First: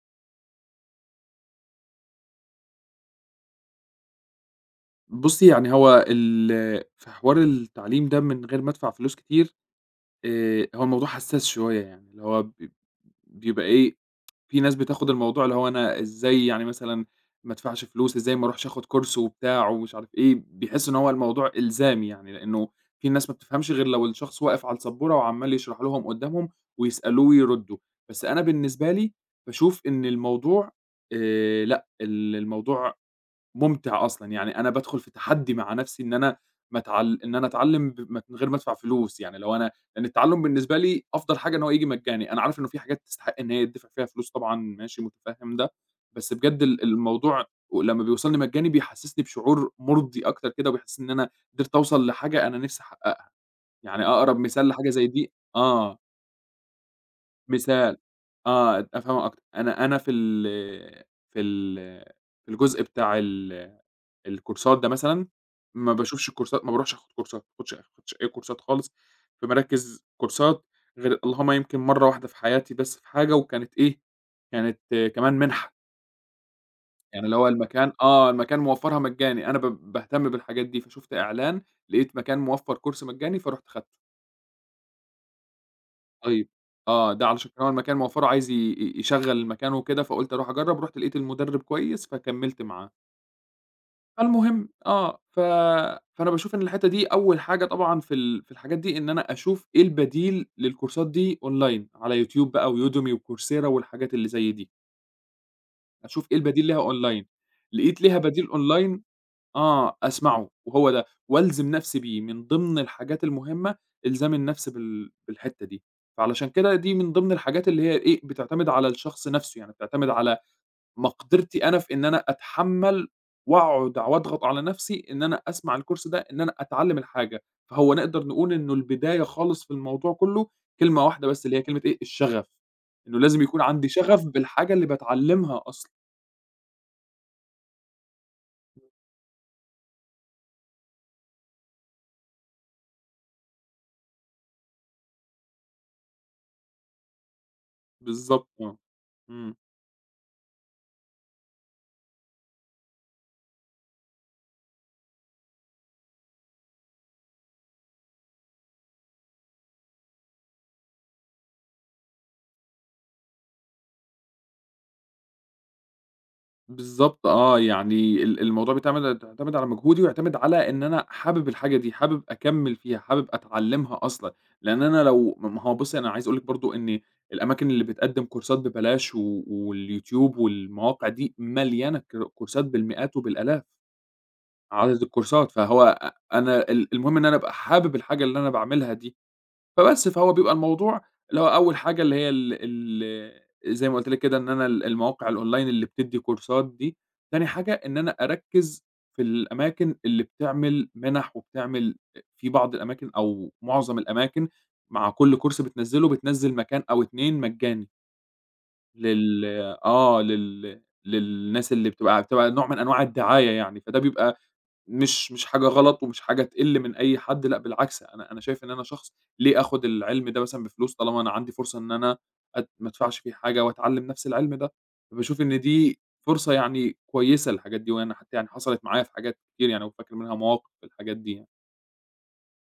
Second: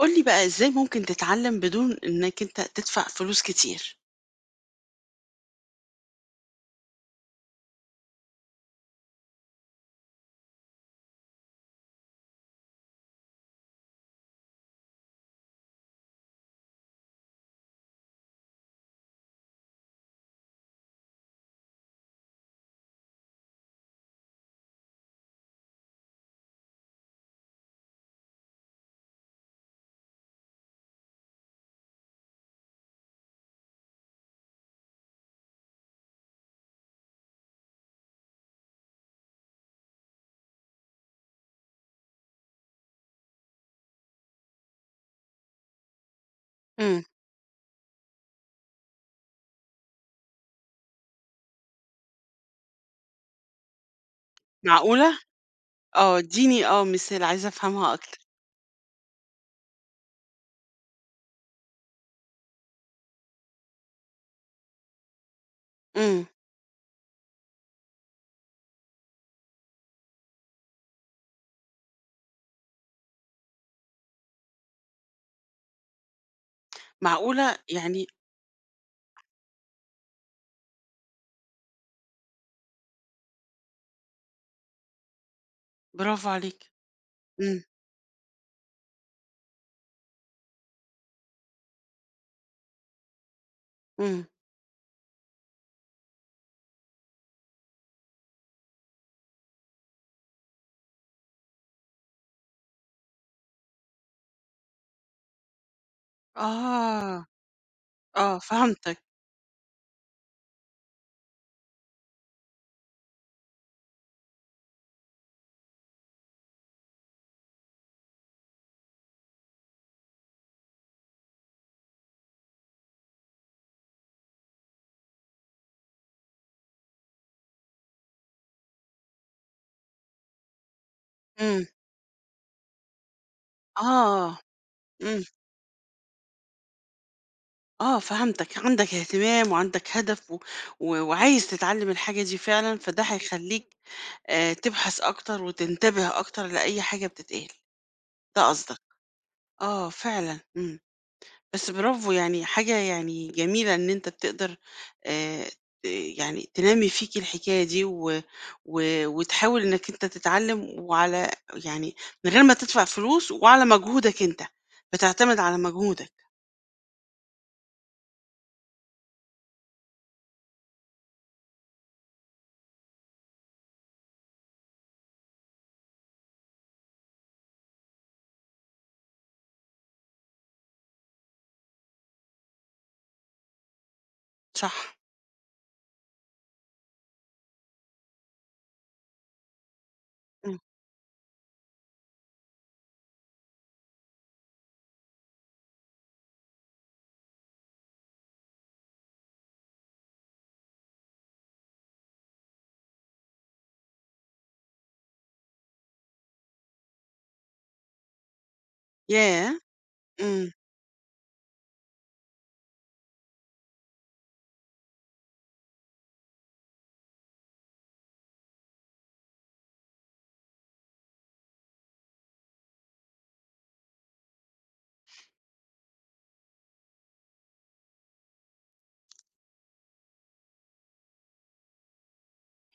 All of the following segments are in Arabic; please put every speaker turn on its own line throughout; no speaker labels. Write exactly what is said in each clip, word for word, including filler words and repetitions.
قُل لي بقى إزاي ممكن تتعلّم بدون إنّك أنت تدفع فلوس كتير؟
بُصّي، يعني هو ال في حوار التعليم ده من غير ما أدفع فلوس كتير، آآ هو الموضوع حسّاس شوية يعني، اللي هو ب بيبقى إيه، في ناس بتاخُد الموضوع اللي هو أنا إزاي يعني مثلًا ما أدفعش فلوس، إزاي ما أروحش آخُد كورس وبتاع ومش عارف إيه، بيحسّوا إن هو الموضوع إلزامي يعني، لإنه في ناس ما بتفهمش غير لو الشخص واقف على السبورة وعمّال يشرح لهم قُدّامهم ويسألوه ويردّوا، بس أنا بالنسبة لي باشوف إن الموضوع آآ لأ، ال الموضوع ممتع أصلًا، يعني أنا بادخل في تحدي مع نفسي إن أنا ما اتعل إن أنا أتعلم ب من غير ما أدفع فلوس، يعني لو أنا لأن التعلُّم بالنسبة لي أفضل حاجة إن هو ييجي مجاني، أنا عارف إنه في حاجات تستحق إن هي يدّفع فيها فلوس طبعًا ماشي مُتفهِّم ده، بس بجد ال
إمم.
الموضوع ولمّا بيوصلني مجاني بيحسّسني بشعور مُرضي أكتر كده، وبيحسّسني إن أنا قدرت أوصل لحاجة أنا نِفْسي أحقّقها، يعني أقرب مثال لحاجة زي
معقولة؟
دي آه،
آه، ادّيني آه مثال عايزة أفهمها
مثال
أكتر.
آه، أفهمها أكتر، أنا أنا في ال في ال في الجزء بتاع ال الكورسات ده مثلًا، ما
إمم.
باشوفش الكورسات ما باروحش آخد كورسات، ما باخدش ما باخدش أي كورسات خالص في مراكز كورسات، غير اللهم يمكن مرّة واحدة في حياتي بس في حاجة وكانت إيه، كانت آه، كمان منحة، يعني اللي هو
معقولة؟
المكان
يعني
آه، المكان موفّرها مجاني، أنا ب باهتم بالحاجات دي، فشُفت إعلان لقيت مكان موفّر كورس مجاني فرُحت خدته.
برافو
طيب.
عليك.
آه، ده علشان
إمم.
كمان هو المكان موفّره عايز ي ي يشغّل المكان وكده، فقُلت أروح أجرّب، رُحت لقيت المُدرّب كويس فكمّلت معاه.
إمم.
فالمهم آه، ف فأنا باشوف إن الحتّة دي أول حاجة طبعًا في ال في الحاجات دي إن أنا أشوف إيه البديل للكورسات دي أونلاين على يوتيوب بقى ويوديمي وكورسيرا والحاجات اللي زي دي، أشوف إيه البديل ليها
آه،
أونلاين، لقيت ليها
آه
بديل
فهمتك.
أونلاين آه، أسمعه وهو ده، وألزم نفسي بيه من ضمن الحاجات المهمة إلزام النفس بال بالحتّة دي، فعلشان كده دي من ضمن الحاجات اللي هي إيه، بتعتمد على الشخص نفسه، يعني بتعتمد على مقدرتي أنا في إن أنا أتحمّل وأقعد وأضغط على نفسي إن أنا أسمع الكورس ده، إن أنا أتعلّم الحاجة، فهو نقدر نقول إنه البداية خالص في الموضوع كلّه كلمة واحدة بس اللي هي
إمم.
كلمة إيه، الشغف، إنه لازم يكون عندي شغف
آه،
بالحاجة اللي
إمم،
باتعلّمها أصلًا،
آه فهمتك، عندك اهتمام وعندك هدف و و وعايز تتعلّم الحاجة دي فعلًا، فده هيخلّيك آآ تبحث أكتر وتنتبه أكتر لأي حاجة بتتقال، ده
بالضبط
قصدك.
آه، إمم.
آه فعلًا، إمم. بس برافو يعني حاجة يعني جميلة إن أنت بتقدر آه، ت- يعني تنمي فيك الحكاية دي و... و... وتحاول إنك أنت تتعلم وعلى يعني من غير ما تدفع فلوس وعلى مجهودك أنت بتعتمد على مجهودك.
بالضبط آه، يعني ال الموضوع بيتعمد بيعتمد على مجهودي ويعتمد على إن أنا حابب الحاجة دي، حابب أكمّل فيها، حابب أتعلّمها أصلًا، لإن أنا لو ما ما هو بُصّي أنا عايز أقول لِك برضه إن الأماكن اللي بتقدّم كورسات ببلاش و واليوتيوب والمواقع دي مليانة ك كورسات بالمئات وبالآلاف
صح.
عدد الكورسات، فهو أ أنا ال المهم إن أنا أبقى حابب الحاجة اللي أنا باعملها دي. فبس، فهو بيبقى
مم.
الموضوع اللي هو أول حاجة اللي هي ال ال زي ما قُلت لك كده إن أنا ال المواقع الأونلاين اللي بتدّي كورسات دي، تاني حاجة إن أنا أركّز في الأماكن اللي بتعمل مِنَح وبتعمل أ في بعض الأماكن أو معظم الأماكن مع كل كورس بتنزّله، بتنزّل مكان أو اتنين مجاني لل
ياه.
آه،
امم.
لل للناس اللي بتبقى بتبقى نوع من أنواع الدعاية يعني، فده بيبقى مش مش حاجة غلط ومش حاجة تقِل من أي حد، لأ بالعكس، أنا أنا شايف إن أنا شخص ليه آخُد العلم ده مثلًا بفلوس طالما أنا عندي فرصة إن أنا أت ما أدفعش فيه حاجة وأتعلِّم نَفْس العلم ده، فباشوف إن دي فرصة يعني كويسة للحاجات دي، وأنا حتى يعني حصلت معايا في حاجات كتير يعني وفاكر منها مواقف في الحاجات دي يعني.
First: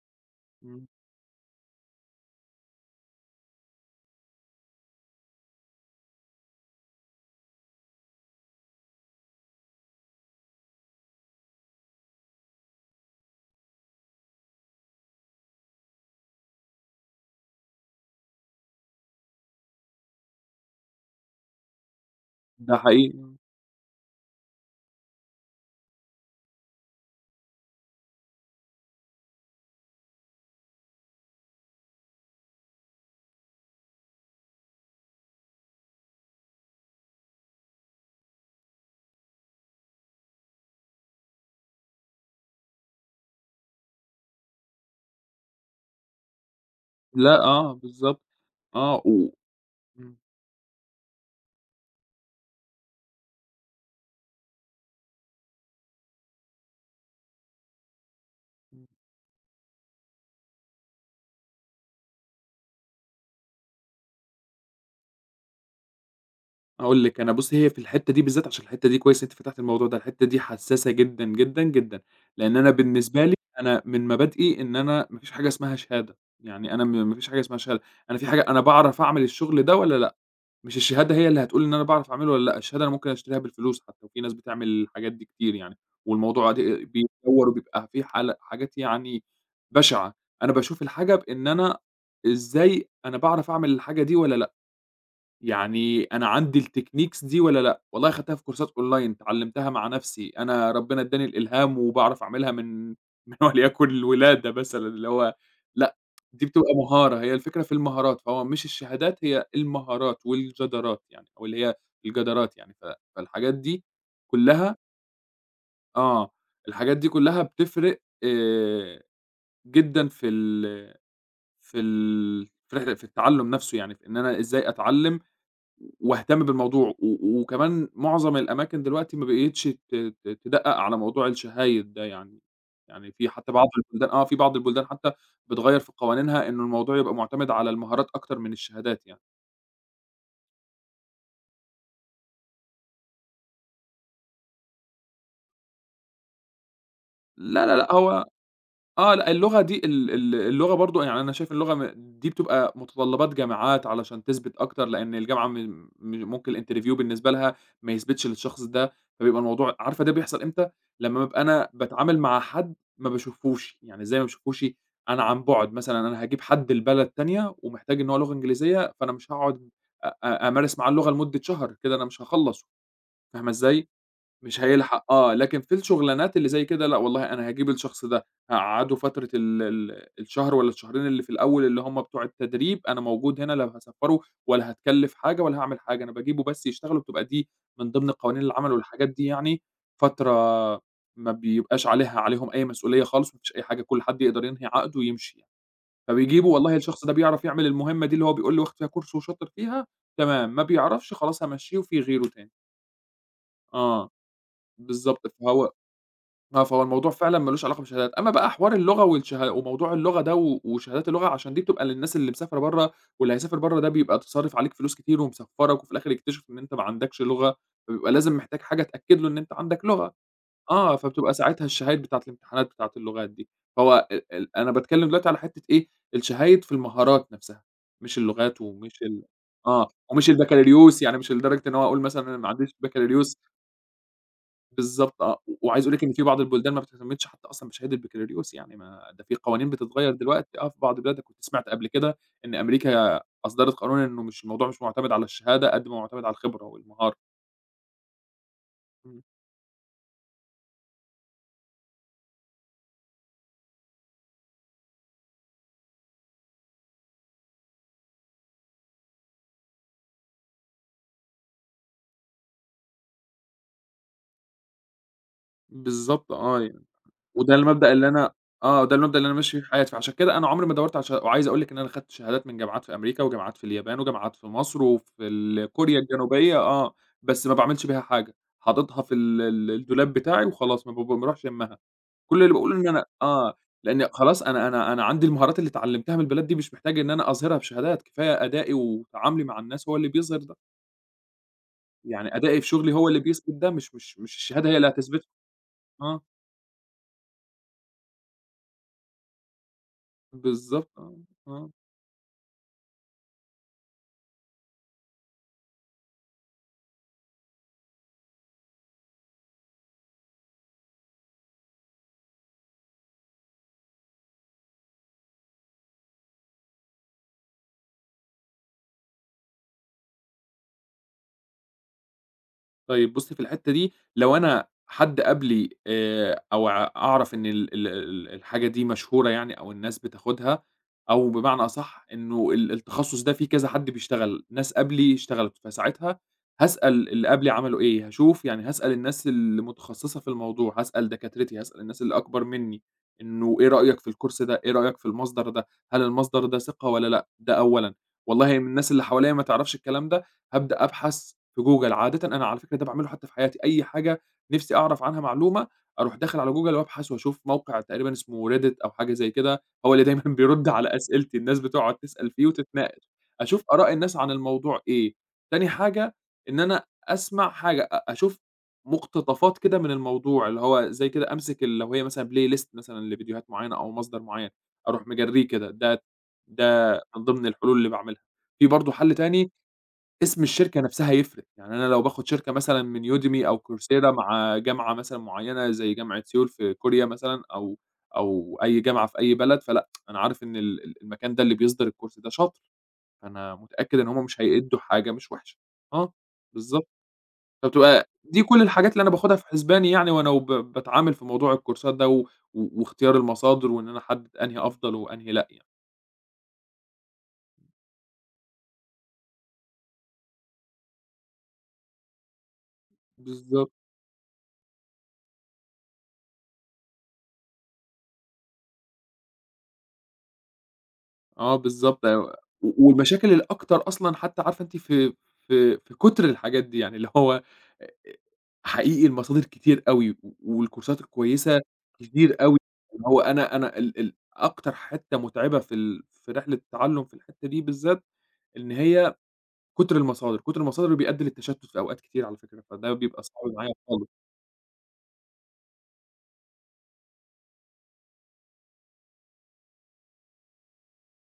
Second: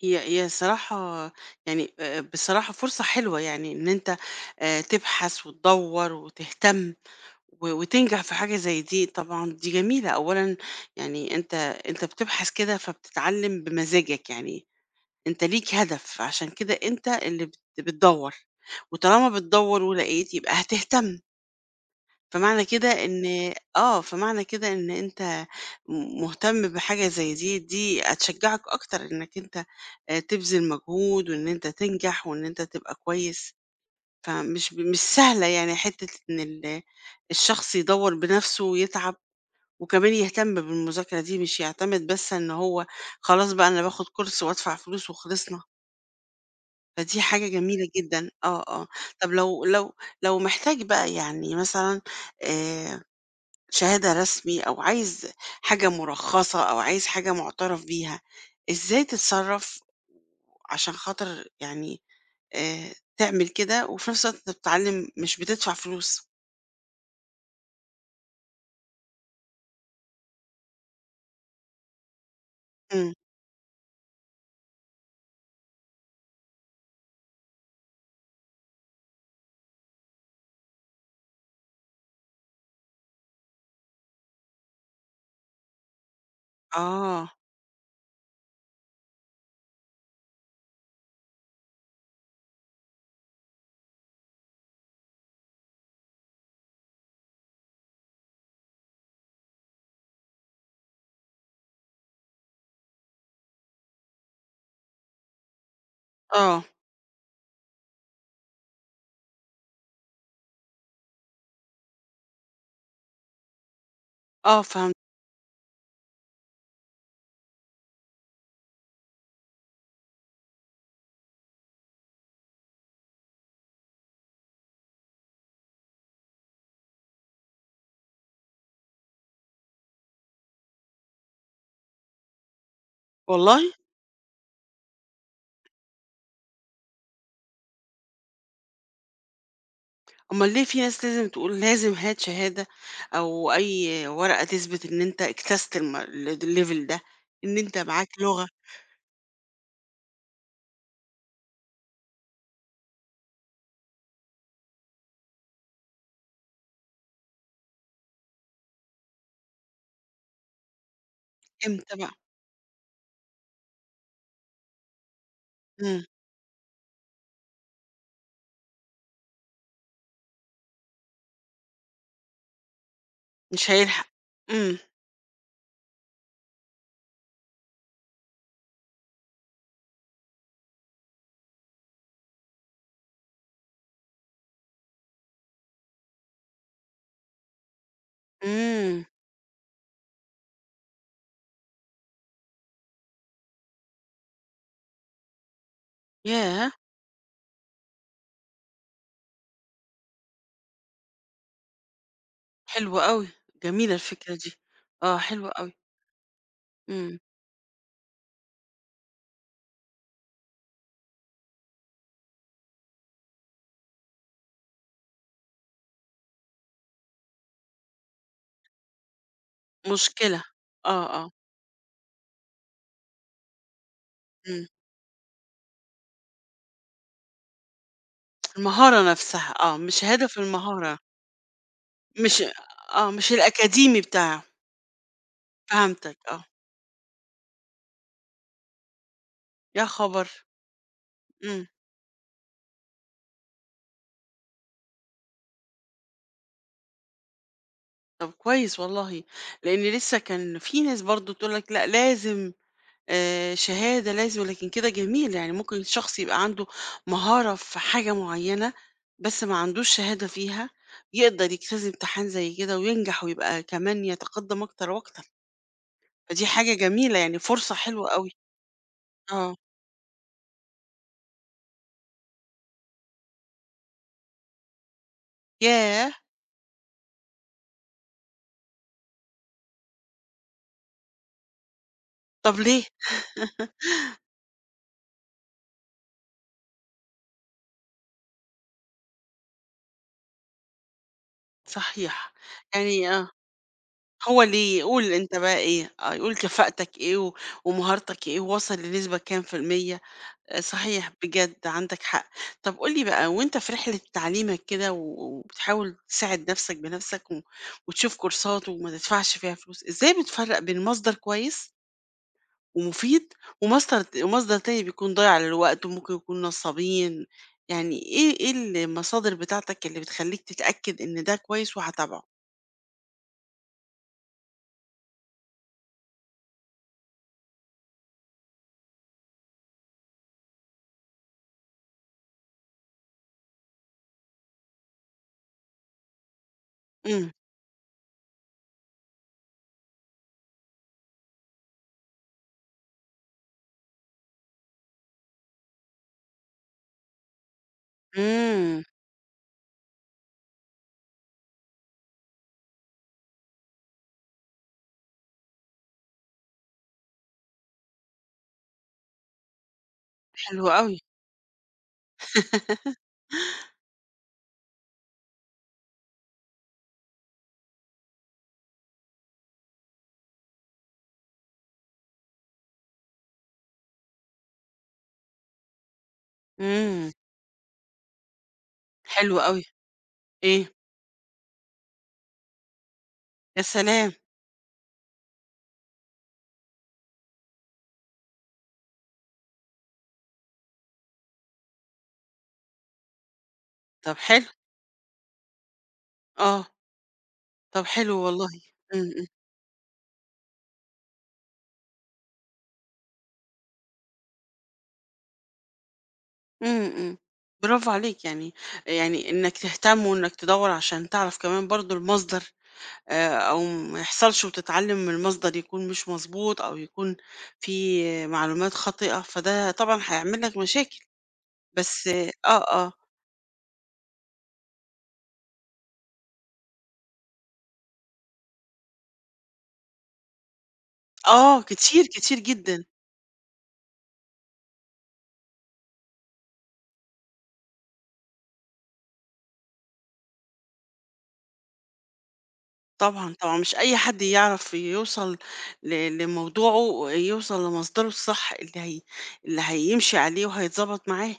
هي هي
إمم،
صراحة، يعني آه، بصراحة فرصة حلوة يعني إن أنت آه، تبحث وتدور وتهتم و وتنجح في حاجة زي دي طبعًا دي جميلة، أولًا يعني أنت أنت بتبحث كده فبتتعلم بمزاجك، يعني أنت ليك هدف، عشان كده أنت اللي بت بتدوّر، وطالما بتدوّر ولقيت يبقى هتهتم، فمعنى
ده
كده
حقيقي.
إن آه، فمعنى كده إن أنت م مهتم بحاجة زي دي، دي هتشجعك أكتر إنك أنت آآ تبذل مجهود وإن أنت تنجح وإن أنت تبقى كويس. فمش ب مش سهلة يعني حتّة إن ال الشخص يدوّر بنفسه ويتعب، وكمان يهتم بالمذاكرة دي، مش يعتمد بس إن هو خلاص بقى أنا باخد كورس وادفع فلوس وخلصنا، فدي
لأ،
حاجة
آه،
جميلة
بالضبط.
جدًا. آه، آه.
آه، و
طب لو لو
إمم.
لو محتاج بقى يعني مثلًا آآ شهادة رسمي أو عايز حاجة مُرخّصة أو عايز حاجة مُعترف بيها،
إمم.
إزاي تتصرّف عشان خاطر يعني آآ تعمل كده وفي نفس الوقت أنت بتتعلّم مش بتدفع فلوس؟
هاقول لِك، أنا بُصّي، هي في الحتّة دي بالذات عشان الحتّة دي كويس إن أنتِ فتحتِ الموضوع ده، الحتّة دي حسّاسة جدًا، جدًا، جدًا، لإن أنا
إمم.
بالنسبة لي أنا من مبادئي إن أنا ما فيش حاجة اسمها شهادة، يعني أنا م ما فيش حاجة اسمها شهادة، أنا في حاجة أنا باعرف أعمل الشغل ده والّا لأ، مش الشهادة هي اللي هتقول إن أنا باعرف أعمله والّا لأ، الشهادة أنا ممكن أشتريها بالفلوس حتى، وفي ناس بتعمل الحاجات دي كتير يعني، والموضوع د
آه،
بيتطور وبيبقى في حال حاجات يعني بشعة، أنا باشوف الحاجة بإن أنا إزاي أنا باعرف أعمل الحاجة دي والّا لأ. يعني أنا عندي التكنيكس دي والّا لأ؟ والله خدتها في كورسات أونلاين، اتعلمتها مع نفسي، أنا ربنا ادّاني الإلهام وباعرف أعملها من من وليكن الولادة مثلًا، اللي هو لأ، دي
آه،
بتبقى مهارة، هي الفكرة في المهارات، فهو مش الشهادات، هي المهارات والجدارات يعني، أو اللي هي الجدارات يعني، ف فالحاجات دي
آه
كلّها
فهمت.
آه، الحاجات دي كلّها بتفرق آآ جدًا في ال في ال في التعلُّم نفسه يعني، في إن أنا إزاي أتعلّم واهتم بالموضوع، و وكمان معظم الأماكن دلوقتي ما بقيتش ت ت تدقّق على موضوع الشهايد ده يعني، يعني في حتى بعض
والله!
البلدان آه، في بعض البلدان حتى بتغيّر في قوانينها إنه الموضوع يبقى مُعتمد على المهارات أكتر من الشهادات يعني،
أُمّال ليه في ناس لازم تقول لازم هات شهادة أو أي ورقة تثبت إن أنت اجتزت الم ال الlevel ده، إن
لا، لا،
أنت
لأ،
معاك
هو
لغة،
آه، لأ اللغة دي ال ال اللغة برضه يعني أنا شايف اللغة م دي بتبقى متطلّبات جامعات علشان تثبِت أكتر، لإن الجامعة م م ممكن الinterview بالنسبة لها ما يثبِتش للشخص ده، فبيبقى الموضوع عارفة ده بيحصل إمتى؟ لمّا بابقى أنا
إمتى بقى؟
باتعامل مع حد ما باشوفهوش، يعني إزاي ما باشوفهوش؟ أنا عن بُعد، مثلًا
إمم.
أنا هاجيب حد لبلد تانية ومحتاج إن هو لغة إنجليزية، فأنا مش هاقعُد أ أ أمارس معاه اللغة لمدة شهر، كده أنا مش هاخلّص، فاهمة
مش
إزاي؟
هيلحق.
مش
إمم.
هيلحق آه، لكن في الشغلانات اللي زي كده لأ والله أنا هاجيب الشخص ده، هاقعّده فترة ال ال الشهر والّا الشهرين اللي في الأول اللي هم بتوع التدريب، أنا موجود هنا لا هاسفّره ولا هاتكلّف حاجة ولا هاعمل حاجة، أنا باجيبه بس يشتغل وبتبقى دي من ضمن قوانين العمل
إمم.
والحاجات دي يعني فترة ما بيبقاش عليها عليهم أي مسؤولية خالص، ما فيش أي حاجة، كل حد يقدر ينهي عقده ويمشي يعني. فبيجيبوا
ياه!
والله الشخص ده بيعرف يعمل المهمة دي اللي هو بيقول لي واخد فيها كورس وشاطر فيها، تمام، ما بيعرفش خلاص هامشّيه وفي غيره تاني.
حلو أوي، جميلة
آه،
الفكرة دي، آه
بالضبط،
حلو
فهو
أوي،
آه، فهو الموضوع
إمم،
فعلًا ما لوش علاقة بالشهادات، أمّا بقى حوار اللغة والشه وموضوع اللغة ده و وشهادات اللغة عشان دي بتبقى للناس اللي مسافرة برّه، واللي هيسافر برّه ده بيبقى تصرّف عليك فلوس كتير ومسفّرك وفي الآخر يكتشف إن أنت ما عندكش لغة، فبيبقى لازم محتاج حاجة تأكد له إن أنت عندك لغة،
مشكلة،
آه،
آه، آه،
فبتبقى ساعتها الشهايد بتاعة الامتحانات بتاعة اللغات دي، فهو ال ال
إمم،
أنا باتكلّم دلوقتي على حتّة إيه، الشهايد في المهارات نفْسها، مش اللغات ومش
المهارة
ال
نفسها آه،
آه،
مش
ومش
هدف المهارة،
البكالوريوس يعني مش لدرجة إن هو أقول مثلًا أنا
مش
ما عنديش
آه، مش
بكالوريوس
الأكاديمي بتاعه،
بالضبط آه، وعايز أقول لِك إن
فهمتك
في بعض
آه،
البلدان ما بتهتمِّش حتى أصلًا بشهادة بكالوريوس، يعني ما ده في قوانين
يا
بتتغيّر
خبر!
دلوقتي آه، في بعض البلاد، أنا كنت
إمم،
سمعت قبل كده إن أمريكا أصدرت قانون إنه مش الموضوع مش معتمد على الشهادة قد ما معتمد على الخبرة والمهارة،
طب كويس
إمم،
والله، لإن لسه كان في ناس برضه تقول لك لأ لازم آآ، شهادة لازم لكن كده جميل، يعني ممكن شخص يبقى عنده مهارة في حاجة معينة، بس ما عندوش شهادة فيها، يقدر يجتاز امتحان زي كده وينجح ويبقى كمان يتقدم أكتر وأكتر،
بالضبط
فدي
آه،
حاجة
يعني
جميلة يعني
وده
فرصة
المبدأ اللي
حلوة أوي.
أنا آه، ده المبدأ اللي أنا ماشي
آه،
فيه في حياتي، فعشان كده أنا عمري ما دَوَّرت على شه وعايز أقول لِك إن أنا خدت شهادات من جامعات في أمريكا وجامعات في اليابان وجامعات في مصر وفي ال كوريا
ياه!
الجنوبية آه، بس ما باعملش بيها حاجة، حاططها في ال ال الدولاب بتاعي وخلاص ما ب ما باروحش يمّها. كل اللي
طب
باقوله
ليه؟
إن أنا آه، لإن خلاص أنا أنا أنا عندي المهارات اللي اتعلمتها من البلاد دي مش محتاج إن أنا أظهرها بشهادات، كفاية أدائي وتعاملي مع الناس هو اللي بيظهر ده،
صحيح،
يعني أدائي في شغلي هو
يعني
اللي
آه،
بيثبت ده مش مش مش
هو
الشهادة هي
ليه؟
اللي
قُل
هتثبته،
أنت بقى إيه، آه،
آه،
قُل كفاءتك إيه و ومهارتك إيه وواصل لنسبة كام في المِيّة؟ آه،
بالضبط
صحيح
آه،
بجد
آه.
عندك حق. طب قُل لي بقى وأنت في رحلة تعليمك كده و وبتحاول تساعد نَفْسك بنَفْسك و وتشوف كورسات وما تدفعش فيها فلوس، إزاي بتفرّق بين مصدر كويس ومفيد ومصدر ت ومصدر تاني بيكون ضايع للوقت وممكن يكون نصابين؟ يعني إيه إيه المصادر بتاعتك اللي بتخلّيك تتأكد إن ده كويس وهاتابعه؟
طيب بُصّي في الحتّة دي، لو أنا حد قبلي آآ، أو أع أعرف إن ال ال ال الحاجة دي مشهورة يعني أو الناس بتاخدها، أو بمعنى أصح إنه ال التخصُّص ده فيه كذا حد بيشتغل، ناس قبلي اشتغلت، فساعتها هاسأل اللي
إمم.
قبلي عملوا إيه، هاشوف يعني هاسأل الناس المتخصصة في الموضوع، هاسأل دكاترتي، هاسأل الناس اللي أكبر منّي، إنه إيه رأيك في الcourse ده، إيه رأيك في المصدر ده، هل المصدر ده ثقة والّا لأ، ده أولًا، والله من
إمم.
الناس اللي حواليّا ما تعرفش الكلام ده هابدأ أبحث في Google عادةً أنا على فكرة ده باعمله حتى في حياتي، أي حاجة نِفْسي أعرف عنها معلومة، أروح داخل على Google وأبحث وأشوف موقع تقريبًا اسمه Reddit أو حاجة زي كده، هو اللي دايمًا
حلو
بيرُد على
أوي.
أسئلتي، الناس بتقعد تسأل فيه وتتناقش، أشوف آراء الناس عن الموضوع إيه. تاني حاجة إن أنا أسمع حاجة، أ أشوف مُقتطفات كده من الموضوع، اللي هو زي كده أمسك ال لو هي مثلًا playlist مثلًا لفيديوهات معيّنة أو مصدر معيّن، أروح مجرّيه كده، ده ده
إمم.
من ضمن الحلول اللي باعملها. في برضه حَل
حلو
تاني
أوي.
اسم
إيه؟
الشركة نفسها يفرق، يعني أنا لو باخد شركة مثلًا من Udemy أو
يا
Coursera
سلام!
مع جامعة مثلًا معيّنة زي جامعة سيول في كوريا مثلًا أو أو أي جامعة في أي بلد، فلأ، أنا عارف إن ال ال المكان ده اللي بيصدر الcourse ده شاطر، فأنا متأكد إن
طب
هم مش
حلو.
هيأدّوا حاجة مش وحشة. آه،
آه.
بالضبط.
طب
فبتبقى
حلو
دي
والله.
كل الحاجات اللي أنا
إمم، إمم.
باخدها في حسباني يعني وأنا وب باتعامل في موضوع الكورسات ده و و- واختيار المصادر وإن أنا أحدد أنهي أفضل وأنهي لأ يعني.
إمم، إمم. برافو عليك يعني يعني إنّك تهتم وإنّك تدوّر عشان تعرف كمان برضه المصدر آآ أو
بالضبط.
ما يحصلش وتتعلّم من مصدر يكون مش مضبوط أو يكون فيه معلومات خاطئة، فده طبعًا هيعمل لك مشاكل.
آه بالضبط
بس
أيوه،
آه،
و
آه.
والمشاكل الأكتر أصلًا حتى عارفة أنتِ في في في كُتر الحاجات دي، يعني اللي هو أ أ حقيقي المصادر كتير أوي، و والكورسات
آه،
الكويسة
كتير، كتير
كتير أوي،
جدًا.
اللي هو أنا أنا ال ال أكتر حتّة مُتعبة في ال في رحلة التعلُّم في الحتّة دي بالذات، إن هي كُتر المصادر، كُتر المصادر بيؤدي للتشتُّت في أوقات كتير على فكرة، فده بيبقى
طبعًا،
صعب
طبعًا.
معايا
مش أي
خالص.
حد يعرف يوصل ل لموضوعه، يوصل لمصدره الصح اللي هي اللي هيمشي عليه وهيتضبط معاه.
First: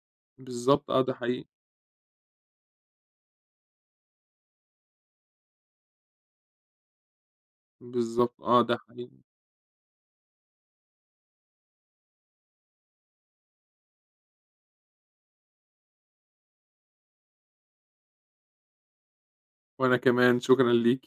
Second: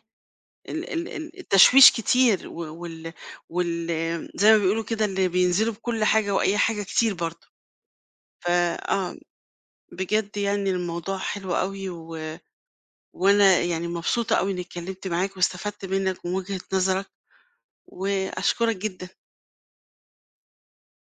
ال
بالضبط آه،
ال
ده
ال
حقيقي،
التشويش كتير و وال وال زي ما بيقولوا كده اللي بينزلوا بكل حاجة وأي حاجة كتير برضه،
بالضبط
ف
آه، ده
آه،
حقيقي،
بجد يعني الموضوع حلو أوي و وأنا يعني مبسوطة أوي إني اتكلمت معاك واستفدت منك ومن وجهة نظرك، وأشكرك جدًا.
وأنا كمان شكرًا ليكِ.